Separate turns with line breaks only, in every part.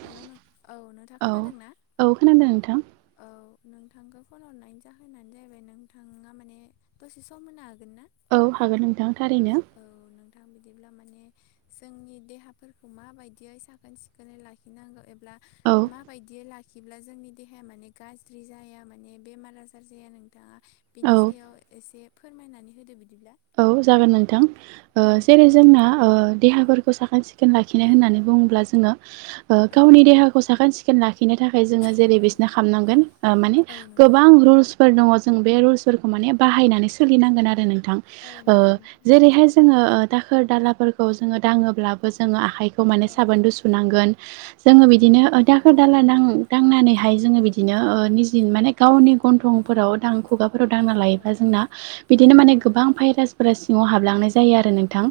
हेल' नों औ नोंथां
औ
खोन्थादों ना
औ खोनादों नोंथां
औ नोंथांखौ फन हरनायनि जाहोनानो जाहैबाय नोंथाङा माने दसे सम होनो हागोन ना
औ हागोन नोंथां थारैनो
औ नोंथां बिदिब्ला माने जोंनि देहाफोरखौ माबायदियै साखोन सिखोनै लाखिनांगौ एब्ला
औ
माबायदि लाखिब्ला जोंनि देहाया माने गाज्रि जाया माने बेमार आजार जाया नोंथाङा
औ
बिनि सायाव एसे फोरमायनानै होदो बिदिब्ला
औ जागोन नोंथां ओ
औ
जेरै जोंना ओ देहाफोरखौ साखोन सिखोन लाखिनाय
औ
होननानै बुङोब्ला जोङो ओ
औ
गावनि
नंगौ
देहाखौ साखोन सिख खोन लाखिनो थाखाय जोङो जेरै
औ
बायदिसिना खालामनांगोन माने
औ नंगौ
गोबां रुलस दङ जों बे रुलस फोरखौ बाहायनानै सोलिनांगोन आरो नोंथां
औ नंगौ नोंथां
जेरैहाय जोङो दाखोर दालाफोरखौ जोङो दाङोब्लाबो जोङो आखाइखौ खौ माने
औ
साबोन दो सुनांगोन
औ
जोङो बिदिनो
नंगौ
दा दाखोर दाला दांनानैहाय जोङो बिदिनो निजि माने गावनि गन्थंफोराव दांख खुगाफोराव दांना
औ
लायोबा जोंना बिदिनो माने
औ
गोबां भाइरासफोरा सिङाव हाबलांनाय जायो आरो नोंथां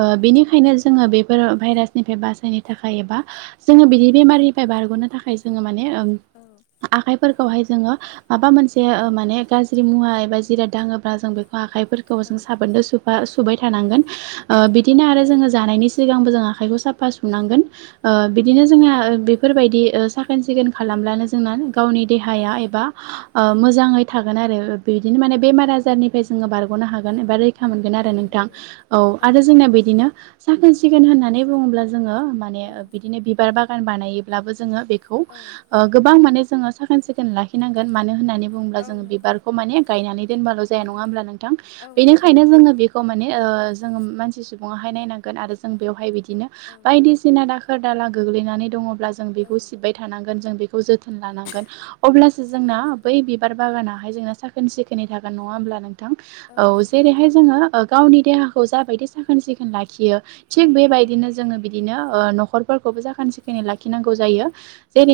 औ नंगौ
बेनिखायनो जोङो बेफोर भाइरासनिफ्राय बासायनो थाखाय एबा जोङो बिदि
औ
बेमारनिफ्राय बार'नो थाखाय जोङो माने
औ
आखायफोरखौहाय जोङो मा मोनसे
औ
जे माने गाज्रि मुवा एबा जिराद दाङोब्ला जों बेखौ आखाइफोरखौ
औ
जों साबोनजों सु साफा सुबाय थानांगोन
औ
बिदिनो आरो
नंगौ
जोङो जानायनि सिगांबो जों आखाइखौ साफा सुफा नांगोन
औ
बिदिनो जोंना
नंगौ
बेफोरबायदि साखोन सिखोन खालामब्लानो जोंना गावनि
औ
देहाया एबा मोजाङै थागोन आरो बिदिनो माने बेमार
औ
आजारनिफ्राय जोङो बारग हागोन एबा रैखा मोनगोन
औ
आरो नोंथां
नंगौ
औ आरो
नंगौ
जोंना
नोंथां
बिदिनो साखोन सिखोन होननानै बुङोब्ला जोङो माने
औ
बिदिनो बिबार बागान बानायोब्लाबो जोङो बेखौ
औ
गोबां माने जोङो साखोन सिखोन लाखिनांगोन मानो होननानै बुंब्ला
औ
जों
नंगौ
बिबारखौ माने गायनानै दोनबाल'
औ
जाया नङा होनबा नोंथां
औ नंगौ
बेनिखायनो
नंगौ
जोङो बे खौ माने जों मानसि सुबुङाहाय नायनांगोन आरो जों बेयावहाय बिदिनो
औ
बायदिसिना दाखोर खोर दाला गोग्लैनानै दङब्ला जों
औ
बेखौ सिबबाय थानांगोन जों बेखौ जोथोन लानांगोन अब्ला
औ
जोंना
नंगौ
बै बिबार बागानाहाय जोंना साखोन सिखोनै थागोन नङा होमब्ला नों औ
नंगौ नोंथां
जेरैहाय जोङो गावनि देहाखौ जाबायदि साखोन सिखोन लाखियो थिग
औ
बेबायदिनो जोङो बिदिनो न'खर फोरखौबो जाखोन सिखोनै लाखिनांगौ जायो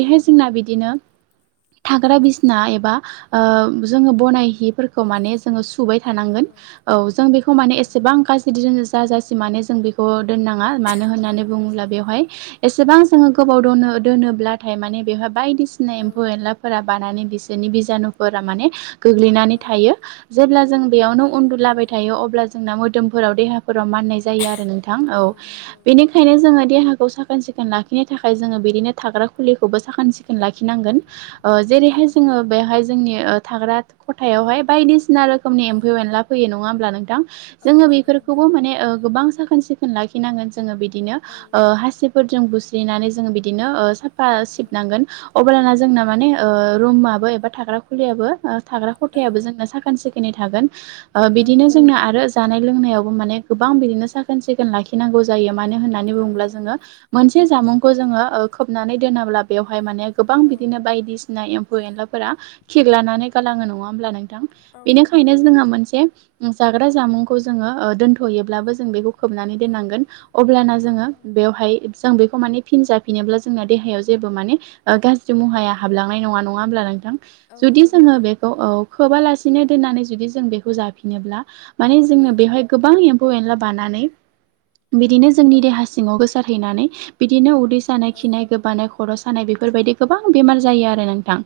औ नंगौ
जोंना बिदिनो थाग्रा बिसना एबा
औ
जोङो बनायहिफोरखौ माने जोङो सुबाय
औ
थानांगोन
नंगौ
औ जों बेखौ
औ
माने
नंगौ
एसेबां गाज्रि जाजासिम माने जों बेखौ दोन नाङा मानो
औ
होननानै बुङोब्ला बेवहाय एसेबां जोङो गोबाव दनो दोनोब्लाथाय माने बेवहाय बायदिसिना
औ
एम्फौ एनला फोरा बानानै बिसोरनि बिजानुफोरा माने गोग्लैनानै थायो। जेब्ला जों बेयावनो
औ नंगौ
उन्दुलाबाय
नोंथां
थायो अब्ला जोंना मोदोमफोराव देहाफोराव माननाय जायो आरो नोंथां। थां औ बेनि खायनो जोङो देहाखौ साखोन सिखोन लाखिनो थाखाय जोङो बिदिनो थाग्रा खुलिखौबो साखोन सिखोन लाखिनांगोन। ओ
औ
जेरैहाय जोङो
नंगौ
बेहाय जोंनि ओ थाग्रा खथायावहाय बायदिसिना रोखोमनि
औ
एम्फौ एनला फैयो नङा ओमब्ला नोंथां
औ
जोङो
नंगौ नोंथां
बेफोरखौबो माने गोबां साखोन सिखोन लाखिनांगोन। जोङो बिदिनो
औ
ओ हासिबफोरजों बुस्रिनानै जोङो बिदिनो ओ साफा
औ
सिबनांगोन। अब्लाना जोंना
औ
माने ओ
नंगौ
रुमाबो एबा थाग्रा खुलिबो ओ थाग्रा
औ
खथायाबो जोंना सा साखोन सिखोननै थागोन ओ
औ
बिदिनो
नंगौ
जोंना आरो जानाय लोंनायावबो माने गोबां बिदिनो साखोन सिखोन लाखिनांगौ जायो मानो होननानै
औ
बुङोब्ला जोङो
नंगौ
मोनसे जामुंखौ जोङो ओ खोबनानै दोनाब्ला बेवहाय माने गोबां बिदिनो
औ
बायदिसिना एम्फौ एनलाफोरा खिलानानै गालाङो नङा ओमब्ला नोंथां।
औ नंगौ
बेनिखायनो
नोंथां
जोङो मोनसे जाग्रा जामुंखौ जोङो ओ दथ'योबोब्लाबो बेखौ खोबनानै
औ
दोननांगोन अब्लाना
औ
जोङो
नंगौ
बेवहाय जों बेखौ माने फिन जाफिनोब्ला जोंना देहायाव जेबो माने गाज्रि
औ
मुहाया हाबला नाय नङा नङा ओमब्ला नोंथां
औ
जुदि
नंगौ
जोङो
नोंथां
बेखौ खोबा लासि नो दोननानै जुदि जों बेखौ जाफिनोब्ला माने
औ
जोंनो बेहाय गोबां एम्फौ एनला बानानै बिदिनो
औ
जोंनि
नंगौ
देहा सि ङाव गोसारहैनानै बिदिनो उदै सानाय
औ
खिनाय गोबानाय खर' सानाय बेफोरबायदि गोबां बेमार जायो आरो नोंथां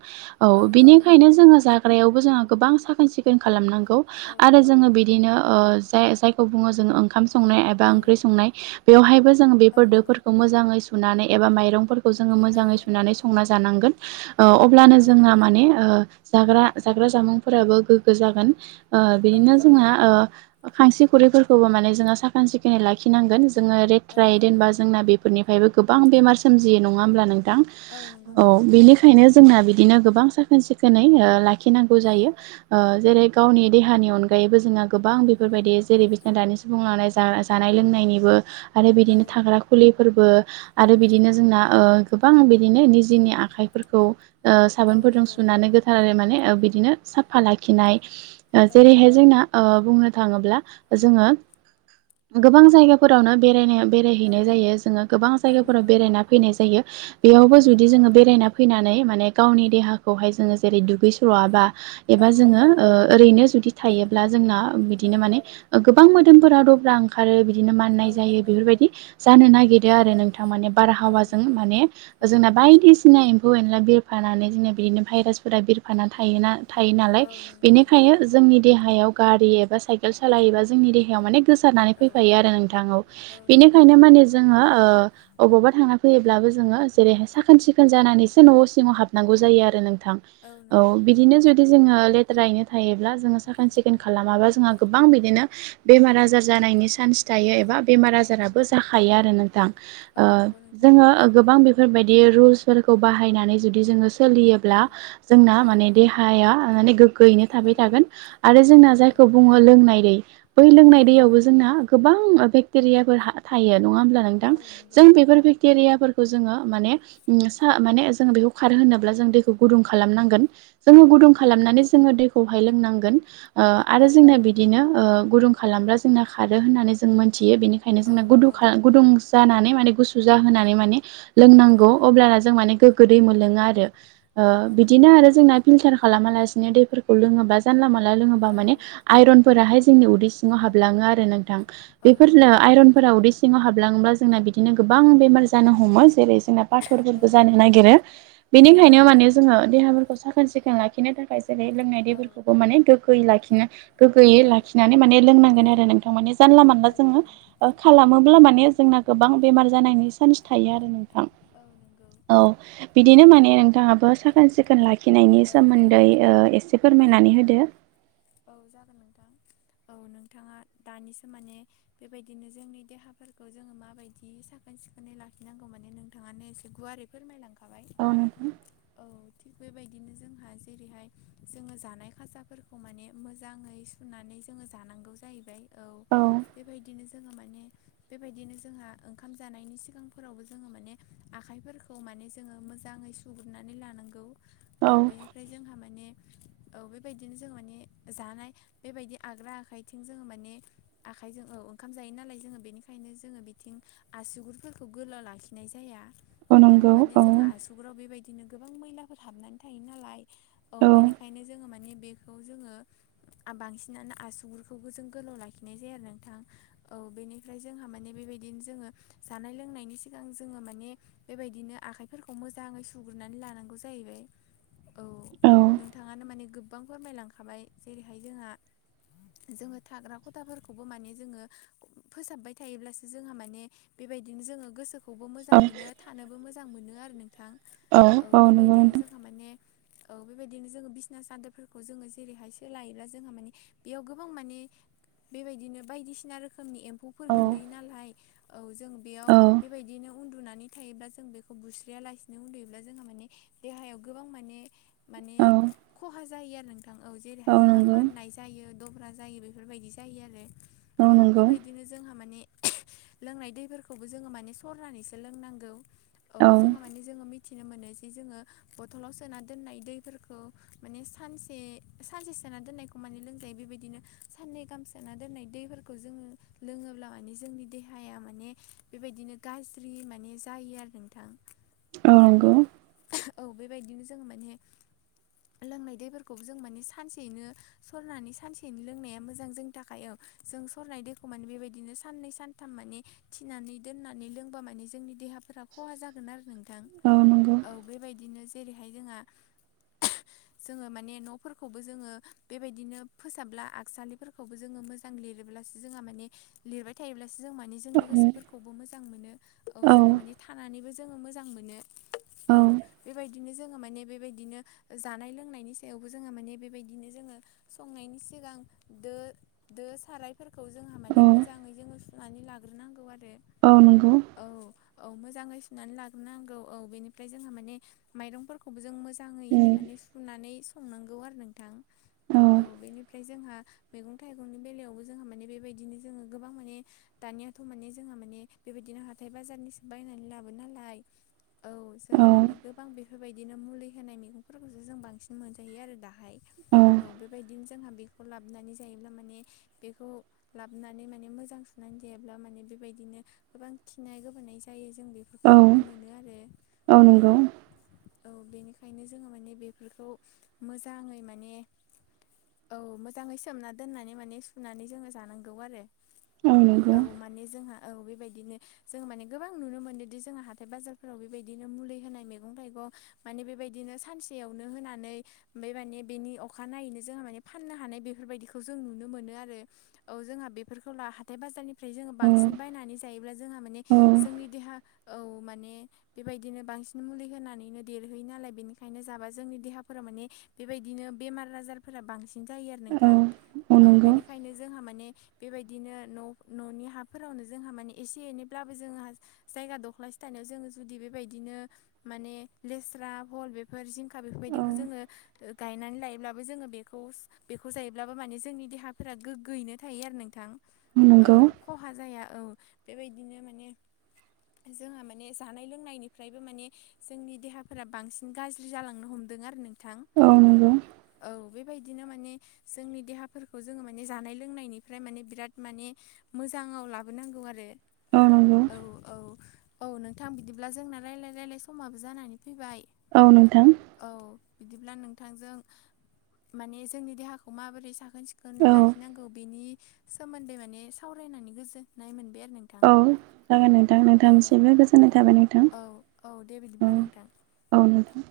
औ बिनिखायनो जोङो जा थाग्रायावबो जोङा गोबां साखोन सिखोन खालामनांगौ
औ
आरो जोङो बि बिदिनो ओ जाय जायखौ बुङो जोङो ओंखाम संनाय एबा
औ
ओंख्रि संनाय। बेवहायबो जोङो
औ
बेफोर
नंगौ
दोफोरखौ मोजाङै सुनानै एबा माइरंफोरखौ जोङो
औ
मोजाङै सुनानै संना जानांगोन ओ अब्लानो
औ
जोंना
नंगौ
माने ओ जाग्रा जाग्रा जामुंफोराबो गोग्गो जागोन ओ
औ
बिदिनो
नंगौ
जोंना ओ खांसि खुरैफोरखौबो माने जोङो साखोन सिखोनै लाखिनांगोन जोङो
औ
लेथ्राइ
नंगौ
दोनबा जोंना बे फोरनिफ्रायबो गोबां बेमार सोमजियो नङा ओमब्ला नोंथां
नंगौ
औ
नोंथां
बेनि खायनो जोंना बिदिनो गोबां साखोन सिखोनै लाखिनांगौ
औ
जायो। ओ जेरै गावनि देहानि अनगायैबो जोंहा गोबां
औ
बेफोरबायदि जेरै दानि सुबुं लांनाय जानाय लोंनायनिबो आरो
औ
बिदिनो थाग्रा खुलिफोरबो आरो बिदिनो जोंना ओ गोबां बिदिनो निजेनि आखाइफोरखौ ओ
औ
साबोनफोरजों
नंगौ
सुनानै गो जानानै माने ओ बिदिनो साफा लाखिनाय ओ
औ
जेरैहाय जोंना ओ बुंनो थाङोब्ला जोङो गोबां जायगाफोरावनो बेरायनायाव बेराय
औ
हैनाय जायो जोङो गोबां
औ
जायगाफोराव
नंगौ
बेरायना फैनाय जायो बेयावबो जुदि
नंगौ
जोङो बेरायना फैनानै माने गावनि देहाखौहाय जोङो जेरै दुगै स्रबा
औ
एबा
औ
जोङो ओ ओरैनो जुदि थायोब्ला जोंना
औ
बिदिनो माने गोबां मोदोमफोरा दब्रा ओ खारो बिदिनो
औ
माननाय जायो
नंगौ
बेफोरबायदि जानो नागिरो
औ
आरो नोंथां माने
औ
बारहावाजों
नंगौ
माने
नोंथां औ
जोंना बायदिसि ना एम्फौ एनला बिरफानानै जोंना बिदिनो भाइरासफोरा बिरफाना थायोना। थायो नालाय
औ नंगौ नोंथां
बेनिखायनो जोंनि देहायाव गारि एबा साइ केल सालायोबा जोंनि देयाव माने गोसारनानै
औ
फैफायो आरो नोंथां औ बेनिखायनो माने जोङो ओ अबावबा थांना फैयोब्लाबो जोङो जेरैहाय साखोन सिखोन जानानैसो न' सिङाव हाबनांगौ जायो आरो नोंथां। औ बिदिनो जुदि जोङो लेथ्रायैनो थायोब्ला जोङो साखोन सिखोन खालामाबा जोङा गोबां बिदिनो बेमार आजार जानायनि चान्स थायो एबा बेमार आजाराबो जाखायो आरो नोंथां।
औ
ओ
नंगौ नोंथां
जोङो गोबां बेफोरबायदि रुल्सफोरखौ बाहायनानै जुदि जोङो
औ
सोलियोब्ला जोंना
औ
माने देहा या माने गोग्गोयैनो
औ
थाबाय थागोन आरो
औ
जोंना
नंगौ
जायखौ बुङो लोंनाय दै बै लोंनाय
औ नंगौ
दैयावबो जोंना गोबां बेक्टेरियाफोर हा थायो नङा ओमब्ला नोंथां
औ नंगौ
जों
नंगौ
बेफोर बेक्टेरियाफोरखौ जोङो माने सा माने जों बेखौ खारो होनोब्ला जों दैखौ गुदुं खालामनांगोन जोङो गुदुं
औ
खालामनानै
नंगौ
जोङो दैखौहाय लोंनांगोन ओ आरो
औ
जोंना
नंगौ
बिदिनो ओ गुदुं खालामब्ला जोंना खारो होननानै जों मोनथियो बेनि ओंखायनो
औ
जोंना गुदुं
औ
खाला गुदुं जानानै माने गुसु जाहोनानै माने
औ
लोंनांगौ
नंगौ
अब्लाना जों माने गोग्गो दै मोनलोङो आरो
औ नंगौ
बिदिनो आरो जोंना फिल्टार खालामालासिनो दैफोरखौ लोङोबा जानला मानला लोङोबा
औ
माने आइरनफोराहाय जोंनि उदै सिङाव
औ औ
हाबलाङो आरो नोंथां
औ
बेफोर
नंगौ
जोंना
नोंथां
आइरनफोरा उदै सिङाव हाबलाङोब्ला जोंना बिदिनो गोबां बेमार जानो हमो जेरै जोंना
औ
पाथरफोरबो जानो नागिरो
नंगौ
बेनिखायनो
नोंथां
माने जोङो देहाफोरखौ साखोन सिखोन लाखिनो थाखाय जेरै लोंनाय
औ
दैफोरखौबो माने गोग्गोयै लाखिनो गोगोयै
औ
लाखिनानै माने लोंनांगोन आरो नोंथां माने जानला मानला
औ
जोङो
नंगौ नोंथां
खालामोब्ला माने जोंना गोबां बेमार जानायनि चान्स थायो आरो नोंथां
औ नंगौ
औ बिदिनो माने नोंथाङाबो साखोन सिखोन लाखिनायनि
औ
सोमोन्दै ओ एसे
औ
फोरमायनानै होदो
औ जागोन नोंथां औ नोंथाङा दानिसो माने बेबायदिनो जोंनि देहाफोरखौ जोङो माबायदि साखोन सिखोनै लाखिनांगौ माने नोंथाङानो एसे गुवारै फोरमायलांखाबाय
औ नोंथां
औ थिग बेबायदिनो जोंहा जेरैहाय जोङो जानाय खाजाफोरखौ माने मोजाङै सुनानै जोङो जानांगौ जाहैबाय औ
औ
बेबायदिनो जोङो माने बेबायदिनो जोंहा ओंखाम जानायनि सिगांफोरावबो जोङो माने आखाइफोरखौ माने जोङो मोजाङै सुग्रोरनानै लानांगौ औ बेनिफ्राय जोंहा माने औ बेबायदिनो जों माने जानाय बेबायदि आग्रा आखाइथिं जोङो माने आखाइजों औ ओंखाम जायो नालाय जोङो बेनिखायनो जोङो बेथिं आसुगुरफोरखौ गोलाव लाखिनाय जाया औ माने जोंहा आस सुगुराव बेबायदिनो गोबां मैलाफोर हाबनानै थायो नालाय औ बेनि जोङो माने बेखौ जोङो बांसिनानो आसुगुरखौबो जों गोलाव लाखिनाय जाया आरो नोंथां औ बेनिफ्राय जोंहा माने बेबायदिनो जोङो जानाय लोंनायनि सिगां जोङो माने बेबायदिनो आखाइफोरखौ मोजाङै सुग्रोननानै लानांगौ जाहैबाय औ
औ
नोंथाङानो माने गोबां फोरमायलांखाबाय जेरैहाय जोंहा जोङो थाग्रा खथाफोरखौबो माने जोङो फोसाबबाय थायोब्लासो जोंहा माने बेबायदिनो जोङो गोसो खौबो मोजां मोनो थानोबो मोजां मोनो आरो नोंथां औ बेबायदिनो जों थामाने औ बेबायदि बिदिनो जोङो बिसना सादोरफोरखौ जोङो जेरैहाय सोलायोब्ला जोंहा माने बेयाव गोबां माने बेबायदिनो बायदिसिना रोखोमनि एम्फौफोर
नोंथां
गोलैयो नालाय औ जों बेयाव
औ
बेबायदिनो उन्दुनानै थायोब्ला जों बेखौ बुस्रिया लासिनो उन्दुयोब्ला जोंहा माने देहायाव गोबां माने माने
औ
खहा जायो आरो नोंथां औ जेरैहाय
औ
जोंहा
नंगौ
माननाय जायो दब्रा जायो बेफोरबायदि जायो आरो औ बेबायदिनो जोंहा माने लोंनाय दैफोरखौबो जोङो माने सरनानैसो लोंनांगौ औ जोंहा माने जोङो मिथिनो मोनो जे जोङो बथलाव सोना दोननाय दै फोरखौ माने सानसे सानसे सोना दोननायखौ माने लोंजायो बेबायदिनो साननै गाम सोना दोननाय दैफोरखौ जोङो लोङोब्ला माने जोंनि देहाया माने बेबायदिनो गाज्रि माने जायो आरो नोंथां औ औ बेबायदिनो जोङो माने लोंनाय दैफोरखौबो जों माने सानसेयैनो सरनानै सानसेयैनो लोंनाया मोजां जोंनि थाखाय औ जों सरनाय दैखौ माने बेबायदिनो साननै सानथाम माने थिनानै दोननानै लोंबा माने जोंनि देहा फोरा खहा जागोन आरो नोंथां
औ नंगौ
औ बेबायदिनो जेरैहाय जोंहा जोङो माने न'फोरखौबो जोङो बेबायदिनो फोसाबला आगसालिफोरखौबो जोङो मोजां मोजां लिरोब्लासो जोंआ माने लिरनाय थायोब्लासो जों मा ने
औ
जोंनि गोसोफोरखौबो मोजां मोनो औ जोंहा माने थानानैबो जोङो मोजां मोनो औ बेबायदिनो जोहा माने बेबायदिनो जानाय लोंनायनि सायावबो जोहा माने बेबायदिनो जोङो संनायनि सिगां दो दो सारायफोरखौ जोंहा
औ
माने मोजाङै जोङो सुनानै लाग्रोनांगौ आरो
औ नंगौ।
औ औ मोजाङै सुनानै लाग्रोनांगौ औ बेनिफ्राय जोंहा माने माइरंफोरखौबो जों मोजाङै
औ
हाय माने सुनानै संनांगौ आरो नोंथां औ बेनि फ्राय जोंहा मैगं थाइगंनि बेलायावबो जोंहा माने बेबायदिनो जोङो गोबां माने दानियाथ' माने जोंहा माने बेबायदिनो हाथाय बाजारनिसो बायनानै लाबो नालाय औ
औ
जोङो माने गोबां बेफोरबायदिनो मुलि होनाय मैगंफोरखौसो जों बांसिन मोनजायो आरो दा। बाहाय औ बेबायदिनो जोंहा बेखौ लाबोनानै जायोब्ला माने बेखौ लाबोनानै माने मोजां सुनानै जायाब्ला माने बेबायदिनो गोबां खिनाय गोबोनाय जायो जों बे बेखौ नुनो मोनो आरो औ औ बेनिखायनो जोङो माने बेफोरखौ मोजाङै माने औ मोजाङै सोमना दोननानै माने सुनानै जोङो जानांगौ आरो। औ माने जोंहा औ बेबायदिनो जों माने गोबां नुनो मोन्दोंदि जों हाथाय बाजारफ्राव बेबायदिनो मुलि होनाय मैगं थाइगं माने बेबायदिनो सानसेयावनो होनानै बे माने बेनि अखानायनायैनो जोंहा माने फाननो हानाय बेफोरबायदिखौ जों नुनो मोनो आरो औ जोंहा बेफोरखौ ला हाथाय बाजारनि फ्राय जोङो
औ
बांसिन बायनानै जायोब्ला जोंहा माने जोंनि देहा औ माने बेबायदिनो बांसिन मुलि होनानैनो देरहोयो नालाय बेनिखायनो ओंखायनो जाबा जोंनि देहाफोरा माने बेबायदिनो बेमार आजारफोरा बांसिन [unintelligible] जायो आरो
औ
नोंथां औ बेनिखायनो जोंहा माने बेबायदिनो न' न'नि हाफोरावनो जोंहा माने एसे एनैब्लाबो जोंहा जायगा दख्लासे थायनायाव जोङो जुदि बेबायदिनो माने लेस्रा भल बे फोर जिंखा
औ
बेफोरबायदिखौ जोङो गायनानै लायोब्लाबो जोङो बेखौ बेखौ जायोब्लाबो माने जोंनि देहा फोरा गोग्गोयैनो थायो आरो नोंथां। औ
नंगौ
खहा जाया औ बेबायदिनो माने जोंहा माने जानाय लोंनायनिफ्रायबो माने जोंनि देहाफोरा बांसिन गाज्रि जालांनो हमदों आरो नोंथां।
औ नंगौ।
औ बेबायदिनो माने जोंनि देहाफोरखौ जोङो माने जानाय लोंनायनिफ्राय माने बिराद माने मोजाङाव लाबो बो नांगौ आरो
औ नंगौ
औ औ औ नोंथां बिदिब्ला जोंना रायलाय रायलाय समाबो जानानै फैबाय
औ नोंथां।
औ बिदिब्ला नोंथांजों माने जोंनि देहाखौ माबोरै साखोन सिखोन खोन
औ
लाखिनांगौ बेनि सोमोन्दै माने सावरायनानै गोजोननाय मोनबाय आरो नों?
औ जागोन नोंथां नोंथांसिमबो गोजोननाय थाबाय नोंथां।
औ औ दे बिदिब्ला
औ
नोंथां
औ नोथां।